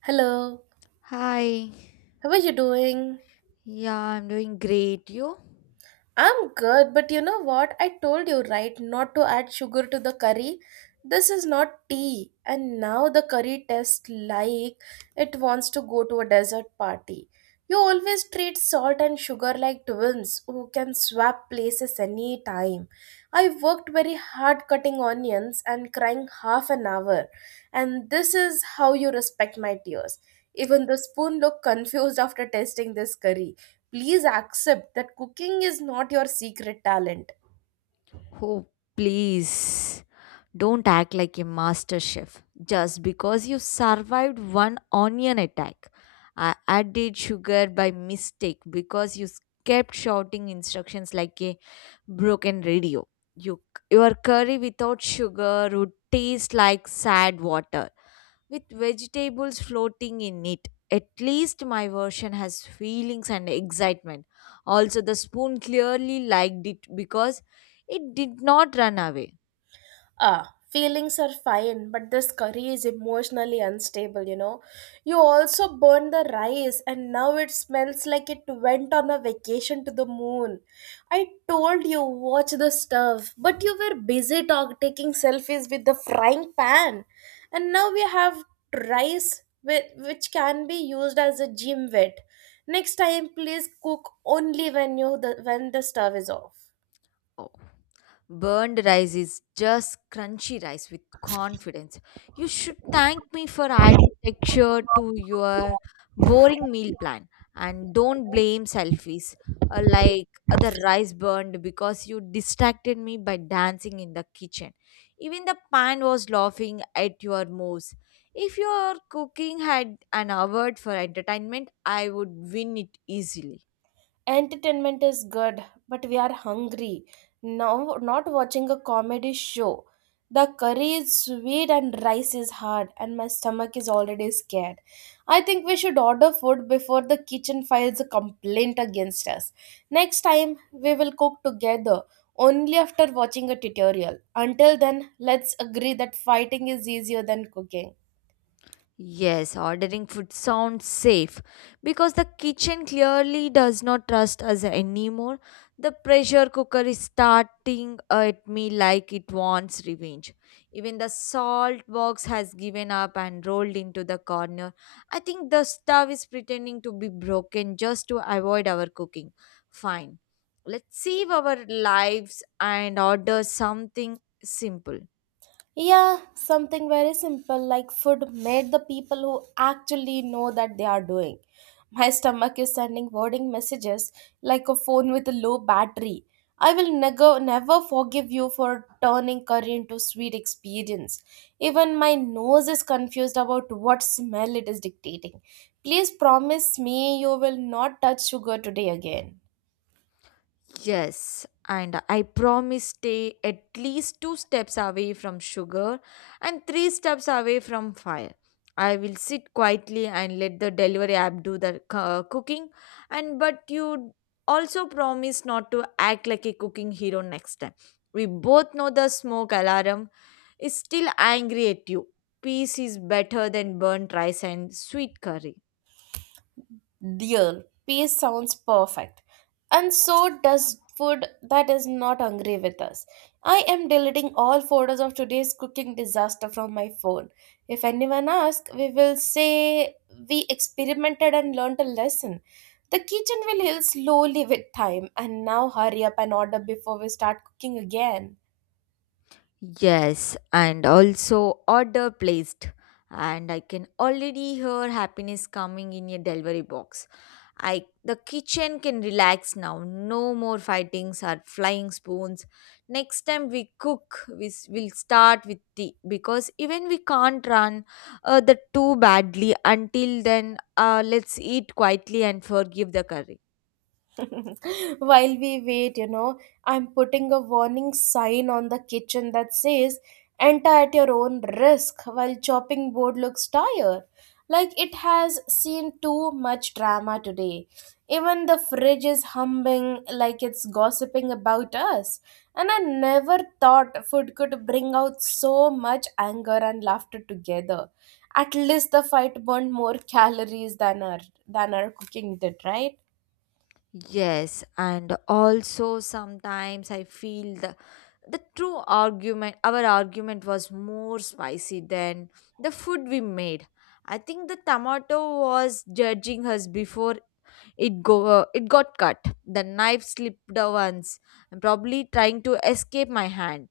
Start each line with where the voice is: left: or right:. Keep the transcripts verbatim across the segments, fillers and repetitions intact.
right: Hello,
left: Hi.
right: how are you doing?
left: Yeah, I'm doing great. You?
right: I'm good, but you know what? I told you, right, not to add sugar to the curry. This is not tea, and now the curry tastes like it wants to go to a desert party. You always treat salt and sugar like twins who can swap places any time. I worked very hard cutting onions and crying half an hour, and this is how you respect my tears. Even the spoon looked confused after tasting this curry. Please accept that cooking is not your secret talent.
left: Oh, please. Don't act like a master chef just because you survived one onion attack. I added sugar by mistake because you kept shouting instructions like a broken radio. You, your curry without sugar would taste like sad water. With vegetables floating in it. At least my version has feelings and excitement. Also, the spoon clearly liked it because it did not run away.
right: Ah, feelings are fine, but this curry is emotionally unstable, you know. You also burned the rice, and now it smells like it went on a vacation to the moon. I told you, watch the stuff, but you were busy talk- taking selfies with the frying pan. And now we have rice with, which can be used as a gym wet. Next time, please cook only when you the, when the stove is off.
left: Burned rice is just crunchy rice with confidence. You should thank me for adding texture to your boring meal plan and don't blame selfies uh, like uh, the rice burned because you distracted me by dancing in the kitchen. Even the pan was laughing at your moves. If your cooking had an award for entertainment, I would win it easily.
right: Entertainment is good, but we are hungry now, not watching a comedy show. The curry is sweet and rice is hard, and my stomach is already scared. I think we should order food before the kitchen files a complaint against us. Next time we will cook together only after watching a tutorial. Until then, let's agree that fighting is easier than cooking.
left: Yes, ordering food sounds safe because the kitchen clearly does not trust us anymore. The pressure cooker is starting at me like it wants revenge. Even the salt box has given up and rolled into the corner. I think the stove is pretending to be broken just to avoid our cooking. Fine, let's save our lives and order something simple.
right: Yeah, something very simple, like food made the people who actually know that they are doing. My stomach is sending warning messages like a phone with a low battery. I will never never forgive you for turning curry into sweet experience. Even my nose is confused about what smell it is dictating. Please promise me you will not touch sugar today again.
left: Yes, and I promise stay at least two steps away from sugar and three steps away from fire. I will sit quietly and let the delivery app do the uh, cooking and but you also promise not to act like a cooking hero next time. We both know the smoke alarm is still angry at you. Peace is better than burnt rice and sweet curry.
right: Dear, peace sounds perfect. And so does food that is not hungry with us. I am deleting all photos of today's cooking disaster from my phone. If anyone asks, we will say we experimented and learned a lesson. The kitchen will heal slowly with time, and now hurry up and order before we start cooking again.
left: Yes, and also order placed. And I can already hear happiness coming in your delivery box. I the kitchen can relax now. No more fightings or flying spoons. Next time we cook, we will start with tea because even we can't run uh, the too badly. Until then, uh, let's eat quietly and forgive the curry.
right: While we wait, you know, I'm putting a warning sign on the kitchen that says, enter at your own risk while chopping board looks tired. Like it has seen too much drama today. Even the fridge is humming like it's gossiping about us. And I never thought food could bring out so much anger and laughter together. At least the fight burned more calories than our than our cooking did, right?
left: Yes, and also sometimes I feel the the true argument our argument was more spicy than the food we made. I think the tomato was judging us before it go uh, it got cut. The knife slipped once and probably trying to escape my hand.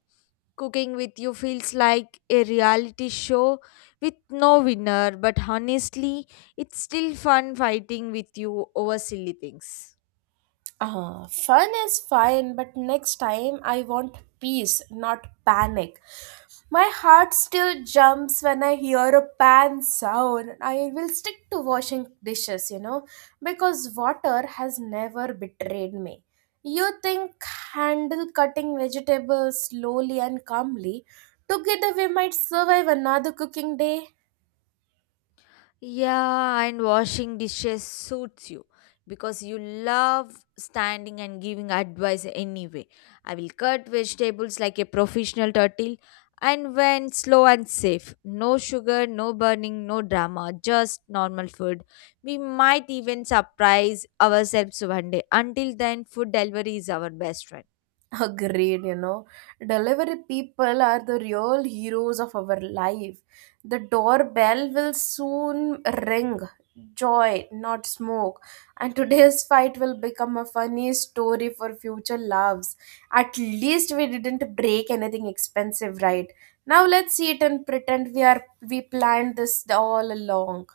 left: Cooking with you feels like a reality show with no winner, but honestly it's still fun fighting with you over silly things.
right: Uh, fun is fine, but next time I want peace, not panic. My heart still jumps when I hear a pan sound. I will stick to washing dishes, you know, because water has never betrayed me. You think handle cutting vegetables slowly and calmly together we might survive another cooking day?
left: Yeah, and washing dishes suits you because you love standing and giving advice anyway. I will cut vegetables like a professional turtle and when slow and safe. No sugar, no burning, no drama, just normal food. We might even surprise ourselves one day. Until then, food delivery is our best friend.
right: Agreed, you know. Delivery people are the real heroes of our life. The doorbell will soon ring. Joy, not smoke. And today's fight will become a funny story for future loves. At least we didn't break anything expensive, right? Now let's see it and pretend we are we planned this all along.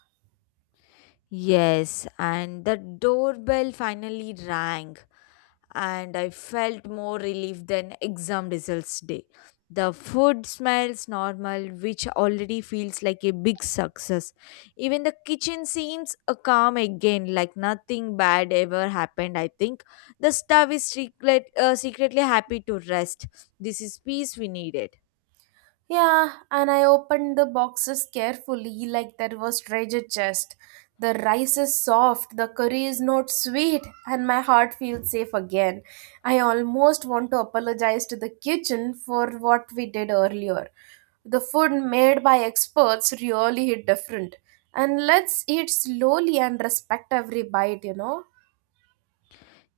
left: Yes, and the doorbell finally rang. And I felt more relief than exam results day. The food smells normal, which already feels like a big success. Even the kitchen seems uh, calm again, like nothing bad ever happened. I think the staff is secret, uh, secretly happy to rest. This is peace we needed.
right: Yeah, and I opened the boxes carefully, like that was treasure chest. The rice is soft, the curry is not sweet, and my heart feels safe again. I almost want to apologize to the kitchen for what we did earlier. The food made by experts really hit different. And let's eat slowly and respect every bite, you know?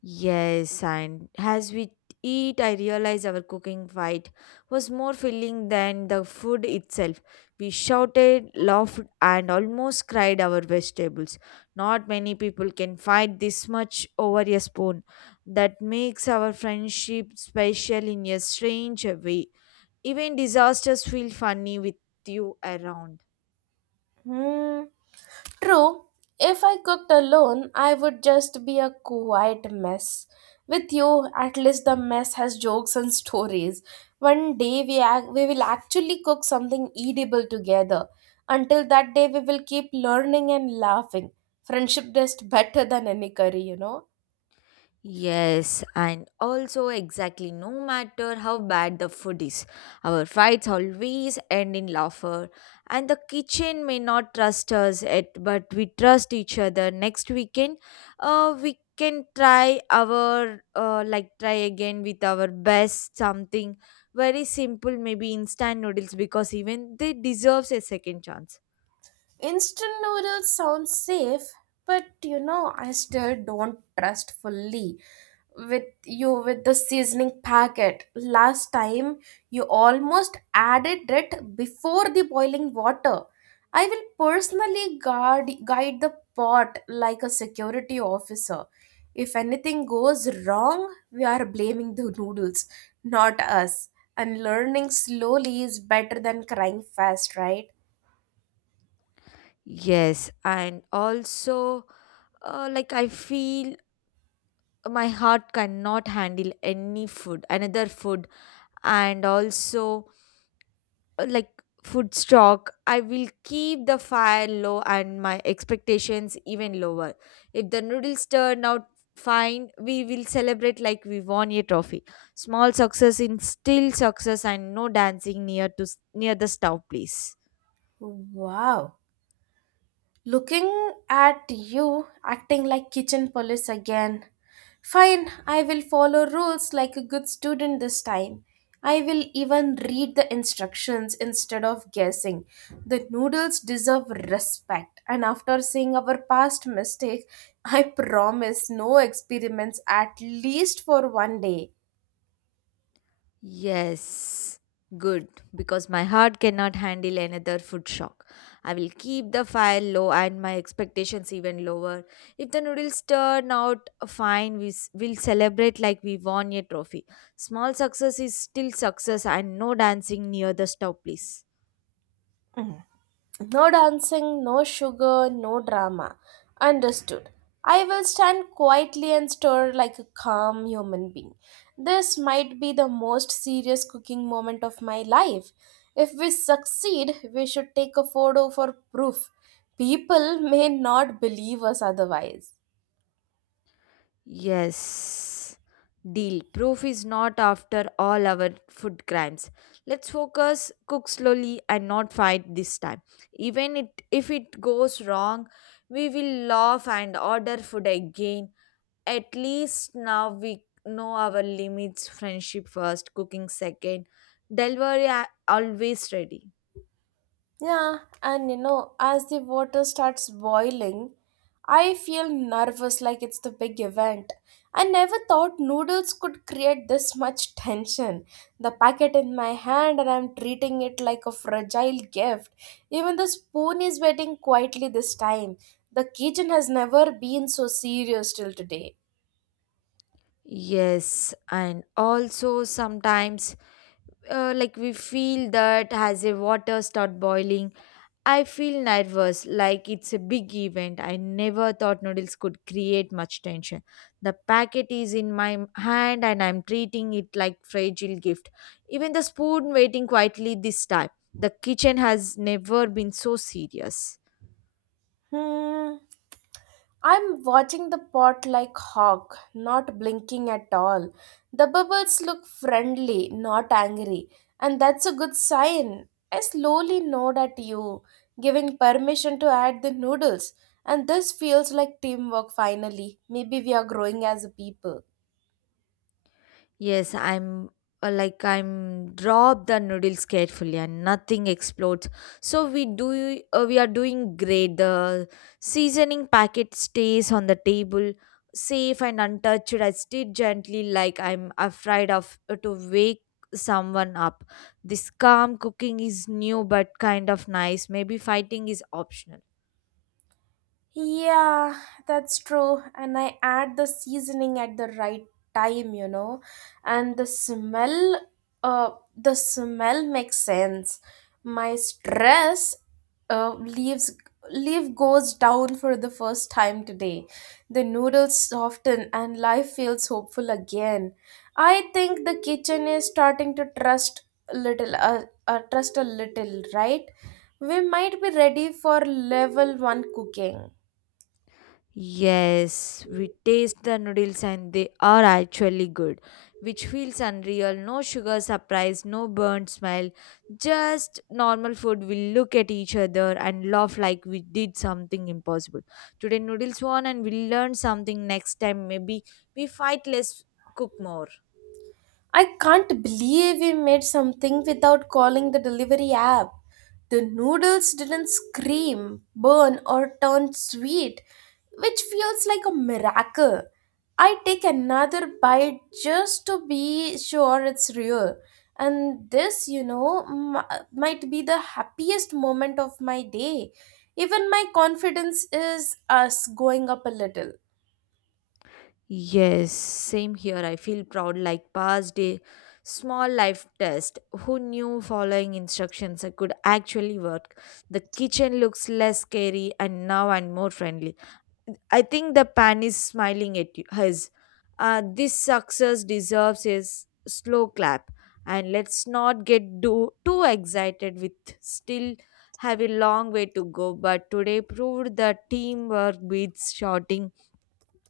left: Yes, and as we eat, I realize our cooking fight was more filling than the food itself. We shouted, laughed, and almost cried our vegetables. Not many people can fight this much over a spoon. That makes our friendship special in a strange way. Even disasters feel funny with you around.
right: Hmm. True, if I cooked alone, I would just be a quiet mess. With you, at least the mess has jokes and stories. One day we, ac- we will actually cook something eatable together. Until that day, we will keep learning and laughing. Friendship is better than any curry, you know.
left: Yes, and also exactly no matter how bad the food is, our fights always end in laughter. And the kitchen may not trust us yet, but we trust each other. Next weekend, uh, we can try our uh, like try again with our best something very simple, maybe instant noodles because even they deserves a second chance.
right: Instant noodles sound safe, but you know, I still don't trust fully with you with the seasoning packet. Last time you almost added it before the boiling water. I will personally guard guide the pot like a security officer. If anything goes wrong, we are blaming the noodles, not us. And learning slowly is better than crying fast, right?
left: Yes, and also uh, like I feel my heart cannot handle any food another food and also uh, like food stock. I will keep the fire low and my expectations even lower. If the noodles turn out fine, we will celebrate like we won a trophy. Small success in still success and no dancing near to s- near the stove, please.
right: Wow. Looking at you acting like kitchen police again. Fine, I will follow rules like a good student this time. I will even read the instructions instead of guessing. The noodles deserve respect, and after seeing our past mistake, I promise no experiments at least for one day.
left: Yes, good, because my heart cannot handle another food shock. I will keep the fire low and my expectations even lower. If the noodles turn out fine, we s- will celebrate like we won a trophy. Small success is still success and no dancing near the stove, please.
right: No dancing, no sugar, no drama. Understood. I will stand quietly and stir like a calm human being. This might be the most serious cooking moment of my life. If we succeed, we should take a photo for proof. People may not believe us otherwise.
left: Yes. Deal. Proof is not after all our food crimes. Let's focus, cook slowly and not fight this time. Even it, if it goes wrong, we will laugh and order food again. At least now we know our limits. Friendship first, cooking second. Delivery a- always ready.
right: Yeah, and you know, as the water starts boiling, I feel nervous like it's the big event. I never thought noodles could create this much tension. The packet in my hand, and I'm treating it like a fragile gift. Even the spoon is waiting quietly this time. The kitchen has never been so serious till today.
left: Yes, and also sometimes uh, like we feel that as a water start boiling, I feel nervous, like it's a big event. I never thought noodles could create much tension. The packet is in my hand and I'm treating it like fragile gift. Even the spoon waiting quietly this time. The kitchen has never been so serious.
right: Hmm. I'm watching the pot like hawk, not blinking at all. The bubbles look friendly, not angry, and that's a good sign. I slowly nod at you, giving permission to add the noodles, and this feels like teamwork finally. Maybe we are growing as a people.
left: Yes, I'm uh, like I'm drop the noodles carefully and nothing explodes. So we do uh, we are doing great. The seasoning packet stays on the table, safe and untouched. I stir gently like I'm afraid of uh, to wake someone up. This calm cooking is new but kind of nice. Maybe fighting is optional.
right: Yeah, that's true. And I add the seasoning at the right time, you know. And the smell, uh, the smell makes sense. My stress, uh, leaves leaf goes down for the first time today. The noodles soften and life feels hopeful again. I think the kitchen is starting to trust a little, uh, uh, trust a little, right? We might be ready for level one cooking.
left: Yes, we taste the noodles and they are actually good, which feels unreal. No sugar surprise, no burnt smell, just normal food. We look at each other and laugh like we did something impossible. Today, noodles won, and we learn something next time. Maybe we fight less, cook more.
right: I can't believe we made something without calling the delivery app. The noodles didn't scream, burn, or turn sweet, which feels like a miracle. I take another bite just to be sure it's real. And this, you know, m- might be the happiest moment of my day. Even my confidence is us going up a little.
left: Yes, same here. I feel proud like passed a small life test. Who knew following instructions could actually work? The kitchen looks less scary and now and more friendly. I think the pan is smiling at you. His. Uh, this success deserves a s- slow clap. And let's not get do, too excited with still have a long way to go. But today proved that teamwork beats shouting.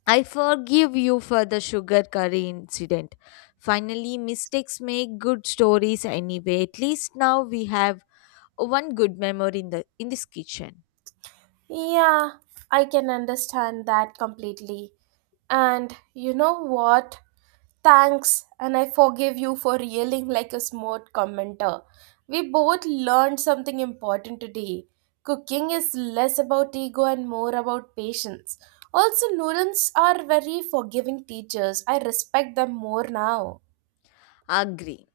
left: I forgive you for the sugar curry incident. Finally, mistakes make good stories anyway. At least now we have one good memory in the in this kitchen.
right: Yeah, I can understand that completely. And you know what? Thanks, and I forgive you for yelling like a smart commenter. We both learned something important today. Cooking is less about ego and more about patience. Also, noodles are very forgiving teachers. I respect them more now.
left: Agree.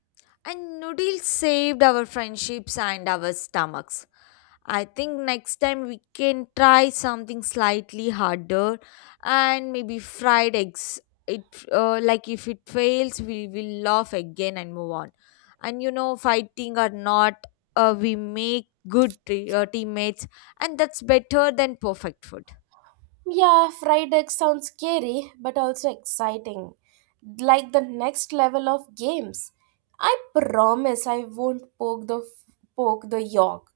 left: And noodles saved our friendships and our stomachs. I think next time we can try something slightly harder and maybe fried eggs. It uh, like if it fails, we will laugh again and move on. And you know, fighting or not, uh, we make good te- uh, teammates, and that's better than perfect food.
right: Yeah, fried egg sounds scary but also exciting. Like the next level of games. I promise I won't poke the poke the yolk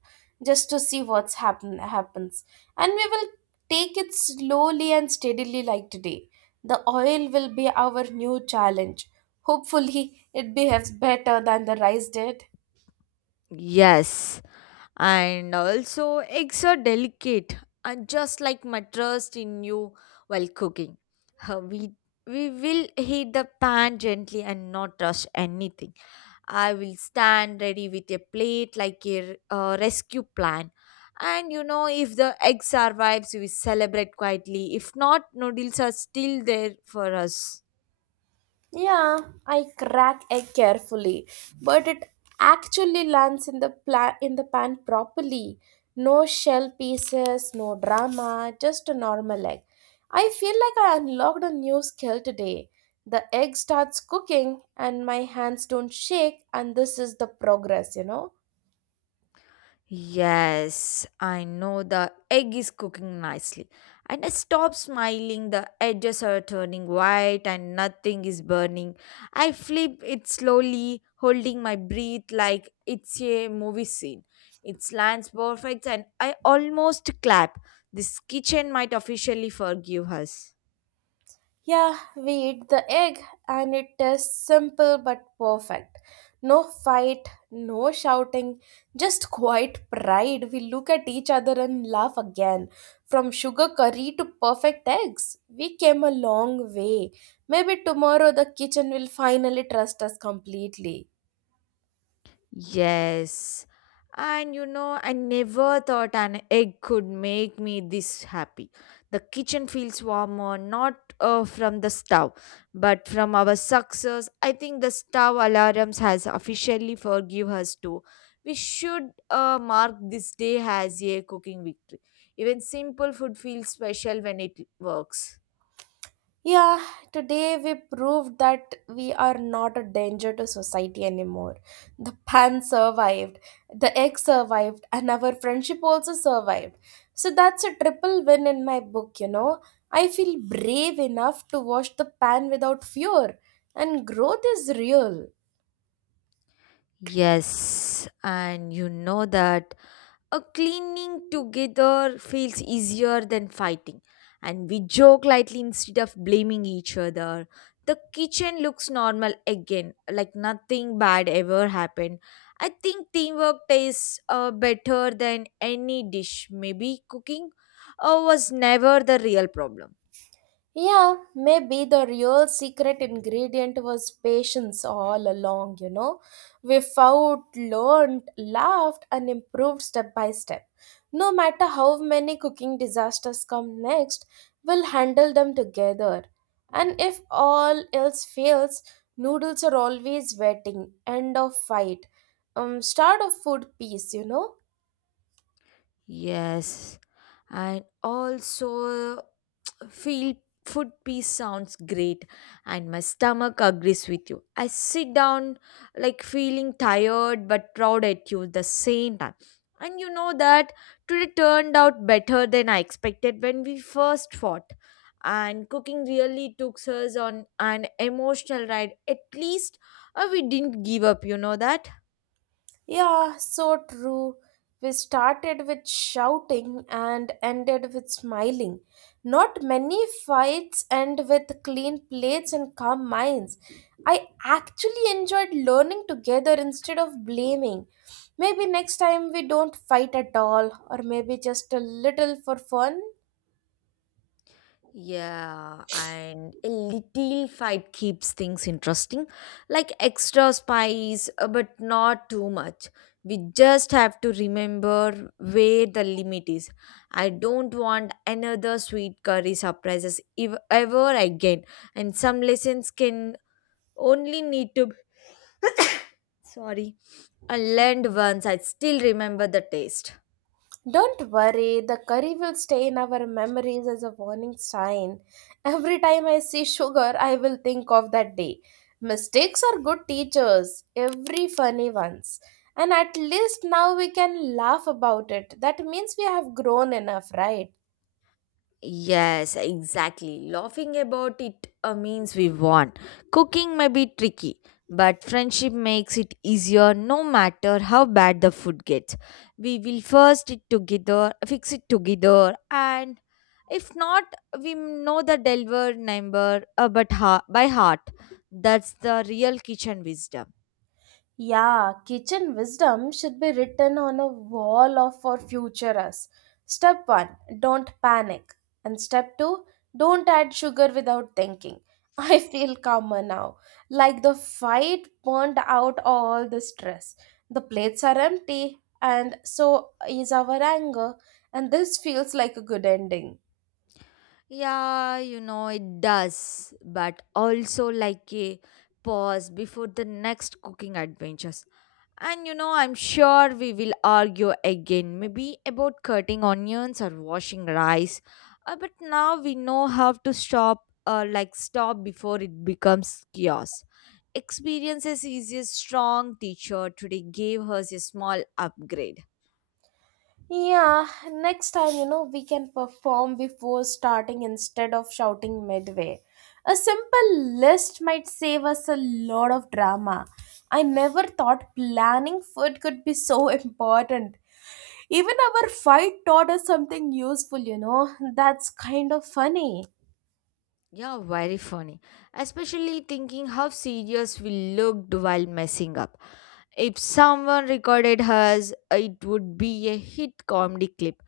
right: just to see what's happen happens. And we will take it slowly and steadily like today. The oil will be our new challenge. Hopefully it behaves better than the rice did.
left: Yes, and also eggs are delicate and just like my trust in you while cooking. Uh, we we will heat the pan gently and not rush anything. I will stand ready with a plate like a uh, rescue plan. And you know, if the egg survives, we celebrate quietly. If not, noodles are still there for us.
right: Yeah, I crack egg carefully, but it actually lands in the pla- in the pan properly. No shell pieces, no drama, just a normal egg. I feel like I unlocked a new skill today. The egg starts cooking and my hands don't shake, and this is the progress, you know.
left: Yes, I know the egg is cooking nicely. And I stop smiling, the edges are turning white and nothing is burning. I flip it slowly, holding my breath like it's a movie scene. It lands perfect and I almost clap. This kitchen might officially forgive us.
right: Yeah, we eat the egg and it is simple but perfect. No fight, no shouting, just quiet pride. We look at each other and laugh again. From sugar curry to perfect eggs, we came a long way. Maybe tomorrow the kitchen will finally trust us completely.
left: Yes. And you know, I never thought an egg could make me this happy. The kitchen feels warmer, not uh, from the stove, but from our success. I think the stove alarms has officially forgive us too. We should uh, mark this day as a cooking victory. Even simple food feels special when it works.
right: Yeah, today we proved that we are not a danger to society anymore. The pan survived, the egg survived, and our friendship also survived. So that's a triple win in my book, you know. I feel brave enough to wash the pan without fear, and growth is real.
left: Yes, and you know that a cleaning together feels easier than fighting, and we joke lightly instead of blaming each other. The kitchen looks normal again like nothing bad ever happened. I think teamwork tastes uh, better than any dish. Maybe cooking uh, was never the real problem.
right: Yeah, maybe the real secret ingredient was patience all along, you know. We fought, learned, laughed, and improved step by step. No matter how many cooking disasters come next, we'll handle them together. And if all else fails, noodles are always waiting. End of fight. Um, start of food peace, you know.
left: Yes, and also feel food peace sounds great, and my stomach agrees with you. I sit down like feeling tired but proud at you the same time. And you know that today turned out better than I expected when we first fought. And cooking really took us on an emotional ride. At least uh, we didn't give up, you know that.
right: Yeah, so true. We started with shouting and ended with smiling. Not many fights end with clean plates and calm minds. I actually enjoyed learning together instead of blaming. Maybe next time we don't fight at all, or maybe just a little for fun.
left: Yeah, and a little fight keeps things interesting, like extra spice, uh, but not too much. We just have to remember where the limit is. I don't want another sweet curry surprises if ever again. And some lessons can only need to, sorry, I learned once. I still remember the taste.
right: Don't worry, the curry will stay in our memories as a warning sign. Every time I see sugar, I will think of that day. Mistakes are good teachers, every funny ones. And at least now we can laugh about it. That means we have grown enough, right?
left: Yes, exactly. Laughing about it uh, means we won. Cooking may be tricky, but friendship makes it easier no matter how bad the food gets. We will first it together, fix it together, and if not, we know the deliver number uh, but ha- by heart. That's the real kitchen wisdom.
right: Yeah, kitchen wisdom should be written on a wall of for future us. Step one, don't panic. And step two, don't add sugar without thinking. I feel calmer now. Like the fight burned out all the stress. The plates are empty and so is our anger, and this feels like a good ending.
left: Yeah, you know, it does, but also like a pause before the next cooking adventure. And you know, I'm sure we will argue again, maybe about cutting onions or washing rice. Uh, but now we know how to stop, uh, like stop before it becomes chaos. Experiences is a strong teacher. Today gave us a small upgrade.
right: Yeah, next time, you know, we can perform before starting instead of shouting midway. A simple list might save us a lot of drama. I never thought planning food could be so important. Even our fight taught us something useful, you know. That's kind of funny.
left: Yeah, very funny. Especially thinking how serious we looked while messing up. If someone recorded us, it would be a hit comedy clip.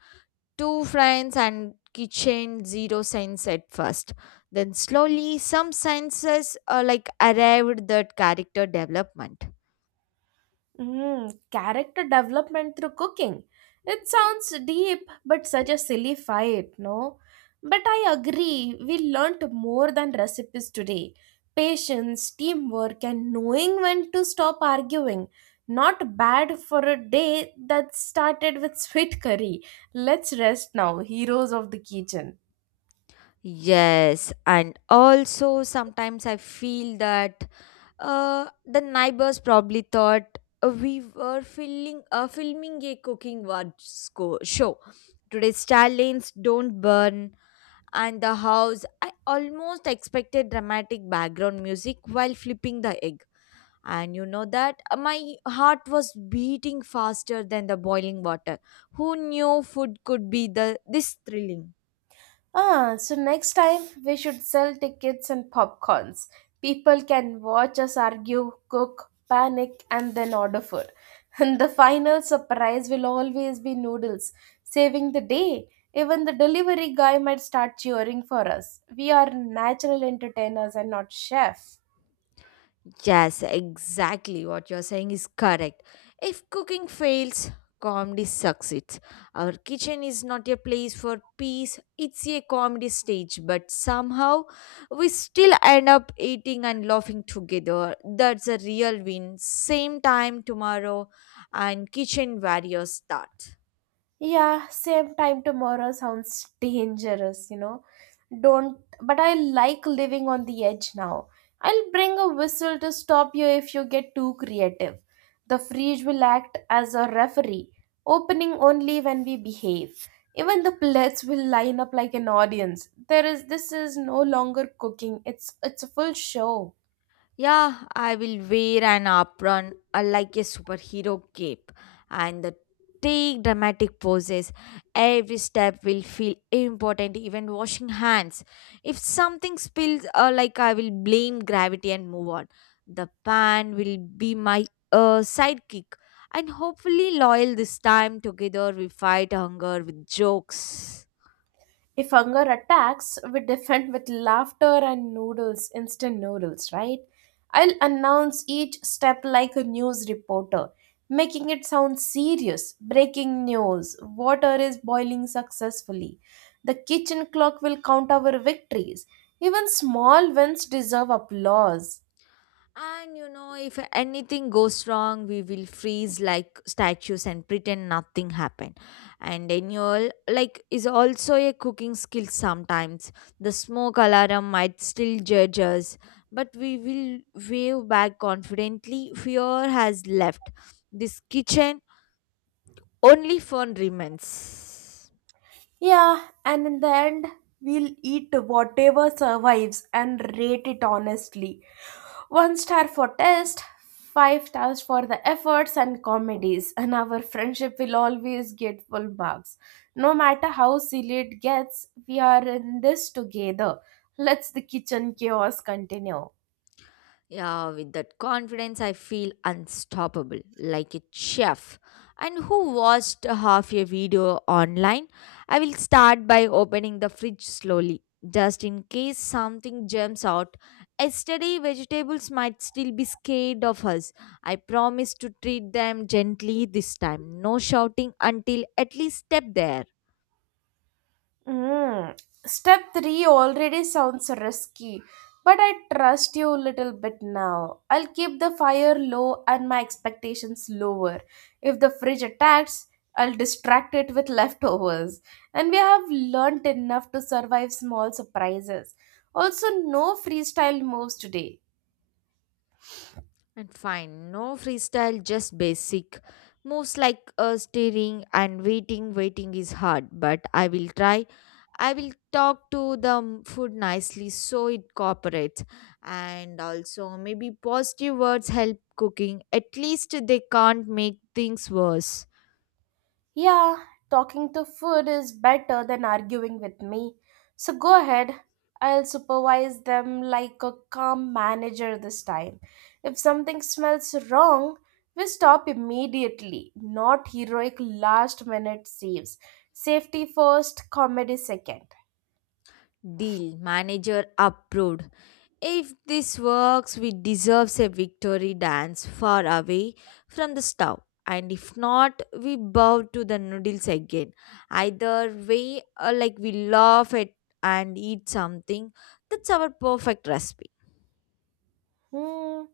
left: Two friends and kitchen zero cents at first. Then slowly some senses uh, like arrived that character development.
right: Mm, character development through cooking. It sounds deep, but such a silly fight, no? But I agree, we learnt more than recipes today. Patience, teamwork, and knowing when to stop arguing. Not bad for a day that started with sweet curry. Let's rest now, heroes of the kitchen.
left: Yes, and also sometimes I feel that Uh, the neighbors probably thought uh, we were filling, uh, filming a cooking watch sco- show. Today's star don't burn, and the house. I almost expected dramatic background music while flipping the egg. And you know that uh, my heart was beating faster than the boiling water. Who knew food could be the this thrilling?
right: Ah, so next time we should sell tickets and popcorns. People can watch us argue, cook, panic, and then order food. And the final surprise will always be noodles, saving the day. Even the delivery guy might start cheering for us. We are natural entertainers and not chef.
left: Yes, exactly what you're saying is correct. If cooking fails, comedy succeeds. Our kitchen is not a place for peace, it's a comedy stage, but somehow we still end up eating and laughing together. That's a real win. Same time tomorrow, and kitchen warriors start.
right: Yeah, same time tomorrow sounds dangerous, you know. Don't, but I like living on the edge now. I'll bring a whistle to stop you if you get too creative. The fridge will act as a referee, opening only when we behave. Even the plates will line up like an audience. There is this is no longer cooking. It's it's a full show.
left: Yeah, I will wear an apron uh, like a superhero cape and the take dramatic poses. Every step will feel important, even washing hands. If something spills, uh, like I will blame gravity and move on. The pan will be my uh, sidekick and hopefully loyal this time. Together we fight hunger with jokes.
right: If hunger attacks, we defend with laughter and noodles, instant noodles, right? I'll announce each step like a news reporter, making it sound serious. Breaking news, water is boiling successfully. The kitchen clock will count our victories. Even small wins deserve applause.
left: And you know, if anything goes wrong, we will freeze like statues and pretend nothing happened. And annual, like, is also a cooking skill sometimes. The smoke alarm might still judge us, but we will wave back confidently. Fear has left. This kitchen, only fun remains.
right: Yeah, and in the end, we'll eat whatever survives and rate it honestly. One star for taste, five stars for the efforts and comedies, and our friendship will always get full marks. No matter how silly it gets, we are in this together. Let's the kitchen chaos continue.
left: Yeah, with that confidence, I feel unstoppable, like a chef. And who watched a half a video online? I will start by opening the fridge slowly, just in case something jumps out. Yesterday, vegetables might still be scared of us. I promise to treat them gently this time. No shouting until at least step there.
right: Mm. Step three already sounds risky, but I trust you a little bit now. I'll keep the fire low and my expectations lower. If the fridge attacks, I'll distract it with leftovers. And we have learnt enough to survive small surprises. Also, no freestyle moves today.
left: And fine, no freestyle, just basic moves like uh, steering and waiting. Waiting is hard, but I will try. I will talk to the m- food nicely so it cooperates. And also, maybe positive words help cooking. At least they can't make things worse.
right: Yeah, talking to food is better than arguing with me. So go ahead. I'll supervise them like a calm manager this time. If something smells wrong, we stop immediately, not heroic last minute saves. Safety first, comedy second.
left: Deal, manager approved. If this works, we deserves a victory dance far away from the stove. And if not, we bow to the noodles again. Either way, uh, like we laugh at and eat something. That's our perfect recipe.
right: Hmm.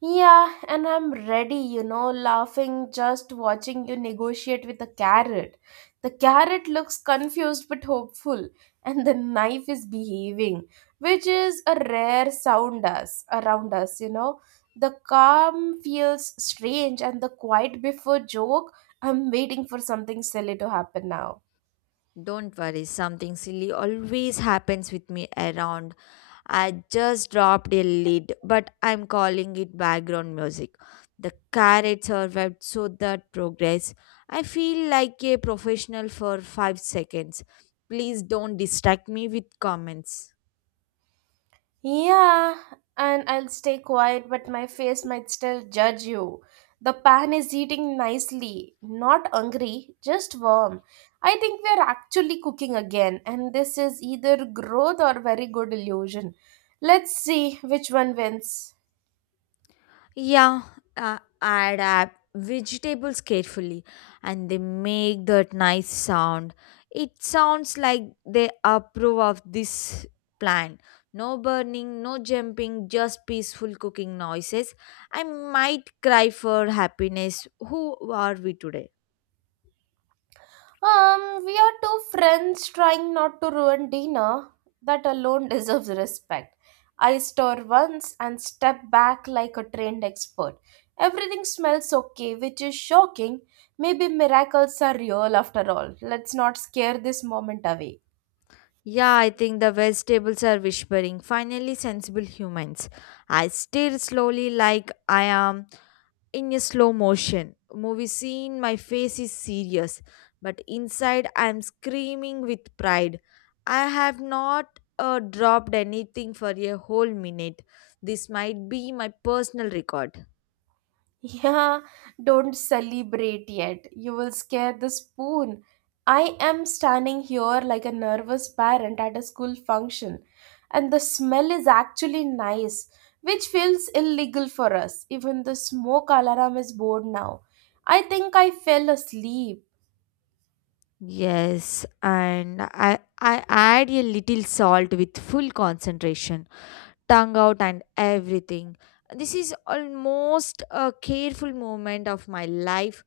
right: Yeah, and I'm ready, you know, laughing just watching you negotiate with the carrot. The carrot looks confused but hopeful, and the knife is behaving, which is a rare sound us around us, you know. The calm feels strange and the quiet before joke. I'm waiting for something silly to happen now.
left: Don't worry, something silly always happens with me around. I just dropped a lid, but I'm calling it background music. The carrot survived, so that progress. I feel like a professional for five seconds. Please don't distract me with comments.
right: Yeah, and I'll stay quiet, but my face might still judge you. The pan is heating nicely, not hungry, just warm. I think we're actually cooking again, and this is either growth or very good illusion. Let's see which one wins.
left: Yeah, uh, add up vegetables carefully and they make that nice sound. It sounds like they approve of this plan. No burning, no jumping, just peaceful cooking noises. I might cry for happiness. Who are we today?
right: Um, we are two friends trying not to ruin dinner. That alone deserves respect. I stir once and step back like a trained expert. Everything smells okay, which is shocking. Maybe miracles are real after all. Let's not scare this moment away.
left: Yeah, I think the vegetables are whispering. Finally, sensible humans. I stir slowly like I am in a slow motion movie scene. My face is serious but inside I am screaming with pride. I have not uh, dropped anything for a whole minute. This might be my personal record.
right: Yeah, don't celebrate yet. You will scare the spoon. I am standing here like a nervous parent at a school function, and the smell is actually nice, which feels illegal for us. Even the smoke alarm is bored now. I think I fell asleep.
left: Yes, and i i add a little salt with full concentration, tongue out and everything. This is almost a careful moment of my life.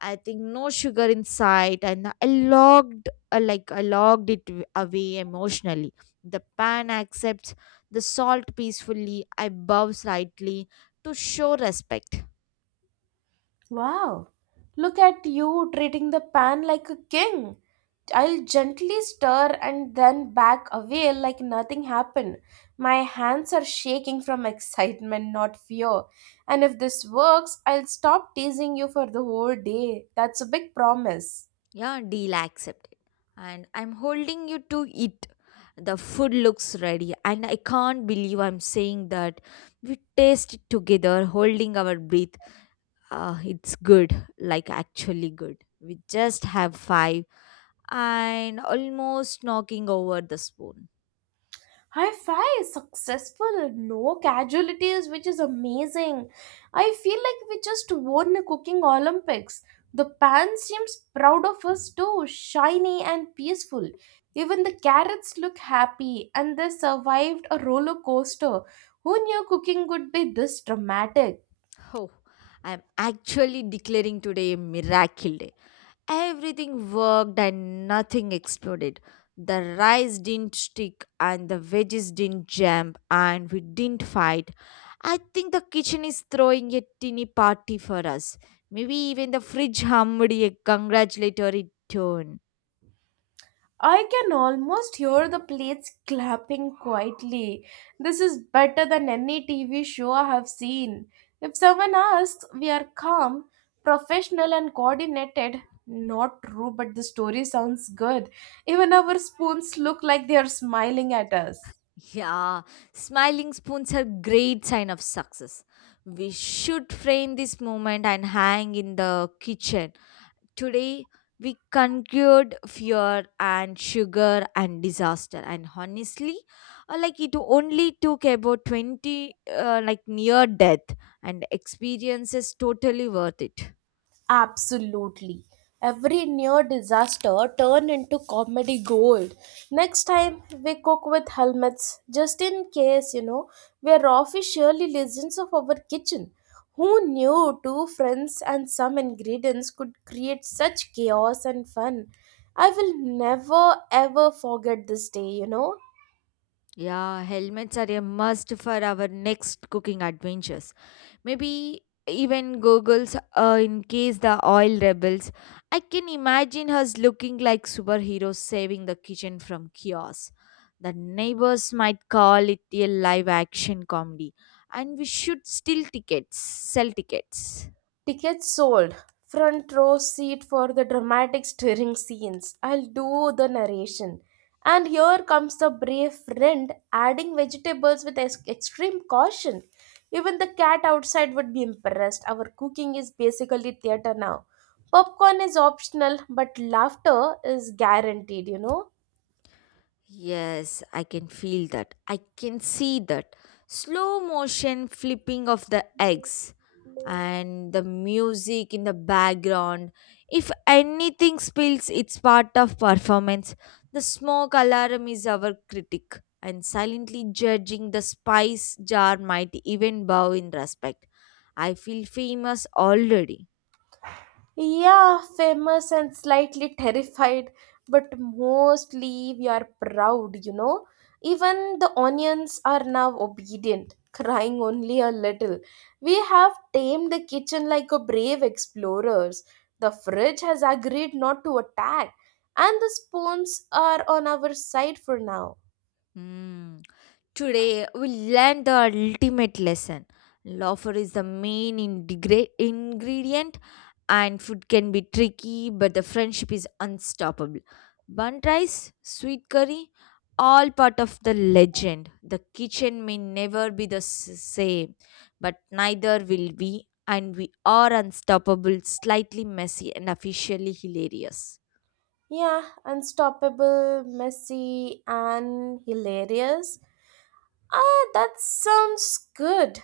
left: I think no sugar in sight, and I logged uh, like I logged it w- away emotionally. The pan accepts the salt peacefully. I bow slightly to show respect.
right: Wow, look at you treating the pan like a king. I'll gently stir and then back away like nothing happened. My hands are shaking from excitement, not fear. And if this works, I'll stop teasing you for the whole day. That's a big promise.
left: Yeah, deal accepted, and I'm holding you to it. The food looks ready, and I can't believe I'm saying that. We taste it together, holding our breath. Uh, it's good, like actually good. We just have five and almost knocking over the spoon.
right: Hi-Fi is successful, no casualties, which is amazing. I feel like we just won the cooking Olympics. The pan seems proud of us too, shiny and peaceful. Even the carrots look happy and they survived a roller coaster. Who knew cooking could be this dramatic?
left: Oh, I'm actually declaring today a miracle day. Everything worked and nothing exploded. The rice didn't stick and the veggies didn't jump and we didn't fight. I think the kitchen is throwing a teeny party for us. Maybe even the fridge hummed a congratulatory tone.
right: I can almost hear the plates clapping quietly. This is better than any T V show I have seen. If someone asks, we are calm, professional, and coordinated. Not true, but the story sounds good. Even our spoons look like they are smiling at us.
left: Yeah, smiling spoons are great sign of success. We should frame this moment and hang in the kitchen. Today we conquered fear and sugar and disaster and honestly uh, like it only took about twenty uh, like near death and experiences totally worth it.
right: Absolutely. Every near disaster turned into comedy gold. Next time we cook with helmets, just in case, you know, we're officially legends of our kitchen. Who knew two friends and some ingredients could create such chaos and fun? I will never ever forget this day, you know.
left: Yeah, helmets are a must for our next cooking adventures. Maybe even goggles uh, in case the oil rebels. I can imagine her looking like superheroes saving the kitchen from chaos. The neighbors might call it a live action comedy, and we should steal tickets, sell tickets.
right: Tickets sold. Front row seat for the dramatic stirring scenes. I'll do the narration. And here comes the brave friend adding vegetables with ex- extreme caution. Even the cat outside would be impressed. Our cooking is basically theater now. Popcorn is optional, but laughter is guaranteed, you know.
left: Yes, I can feel that. I can see that. Slow motion flipping of the eggs and the music in the background. If anything spills, it's part of performance. The smoke alarm is our critic, and silently judging the spice jar might even bow in respect. I feel famous already.
right: Yeah, famous and slightly terrified, but mostly we are proud, you know. Even the onions are now obedient, crying only a little. We have tamed the kitchen like a brave explorers. The fridge has agreed not to attack, and the spoons are on our side for now.
left: Hmm. Today, we learn the ultimate lesson. Laughter is the main integra- ingredient, and food can be tricky, but the friendship is unstoppable. Bun rice, sweet curry, all part of the legend. The kitchen may never be the s- same, but neither will we, and we are unstoppable, slightly messy, and officially hilarious.
right: Yeah, unstoppable, messy, and hilarious. Ah, that sounds good.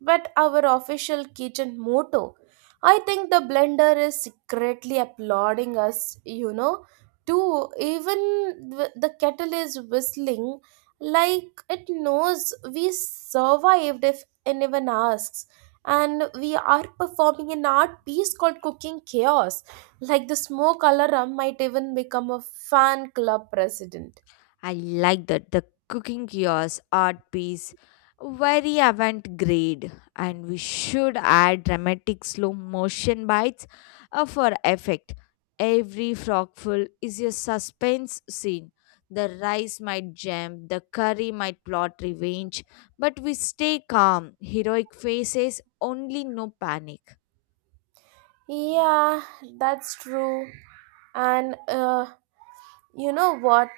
right: But our official kitchen motto. I think the blender is secretly applauding us, you know. Too, even th- the kettle is whistling like it knows we survived if anyone asks. And we are performing an art piece called Cooking Chaos like the smoke alarm might even become a fan club president.
left: I like that. The cooking kiosk art piece, very avant grade, and we should add dramatic slow motion bites uh, for effect. Every frogful is a suspense scene. The rice might jump, the curry might plot revenge, but we stay calm. Heroic faces, only no panic.
right: Yeah, that's true. And uh, you know what?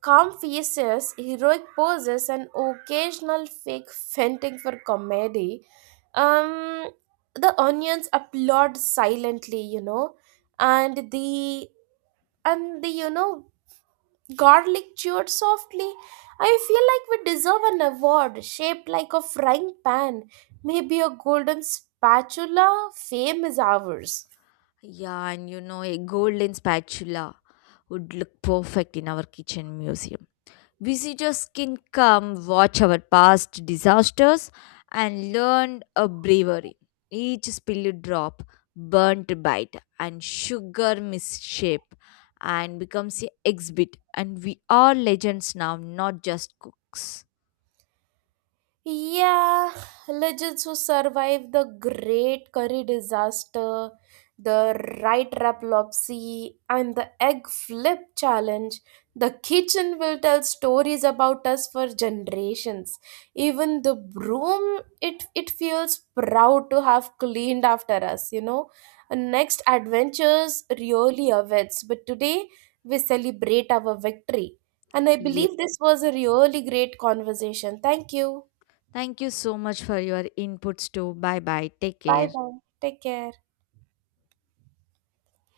right: Calm faces, heroic poses, and occasional fake fainting for comedy. Um, the onions applaud silently, you know, and the and the you know Garlic cheered softly. I feel like we deserve an award shaped like a frying pan. Maybe a golden spatula. Fame is ours.
left: Yeah, and you know, a golden spatula would look perfect in our kitchen museum. Visitors can come, watch our past disasters, and learn a bravery. Each spilled drop, burnt bite, and sugar misshape, and becomes a exhibit. And we are legends now, not just cooks.
right: Yeah, legends who survived the Great Curry disaster, the right raplopsy, and the egg flip challenge. The kitchen will tell stories about us for generations. Even the broom, it it feels proud to have cleaned after us. You know, And next adventures really awaits. But today we celebrate our victory, and I
left: Yes.
right: believe this was a really great conversation. Thank you.
left: Thank you so much for your inputs too. Bye bye. Take
right: Bye
left: care.
right: bye. Take care.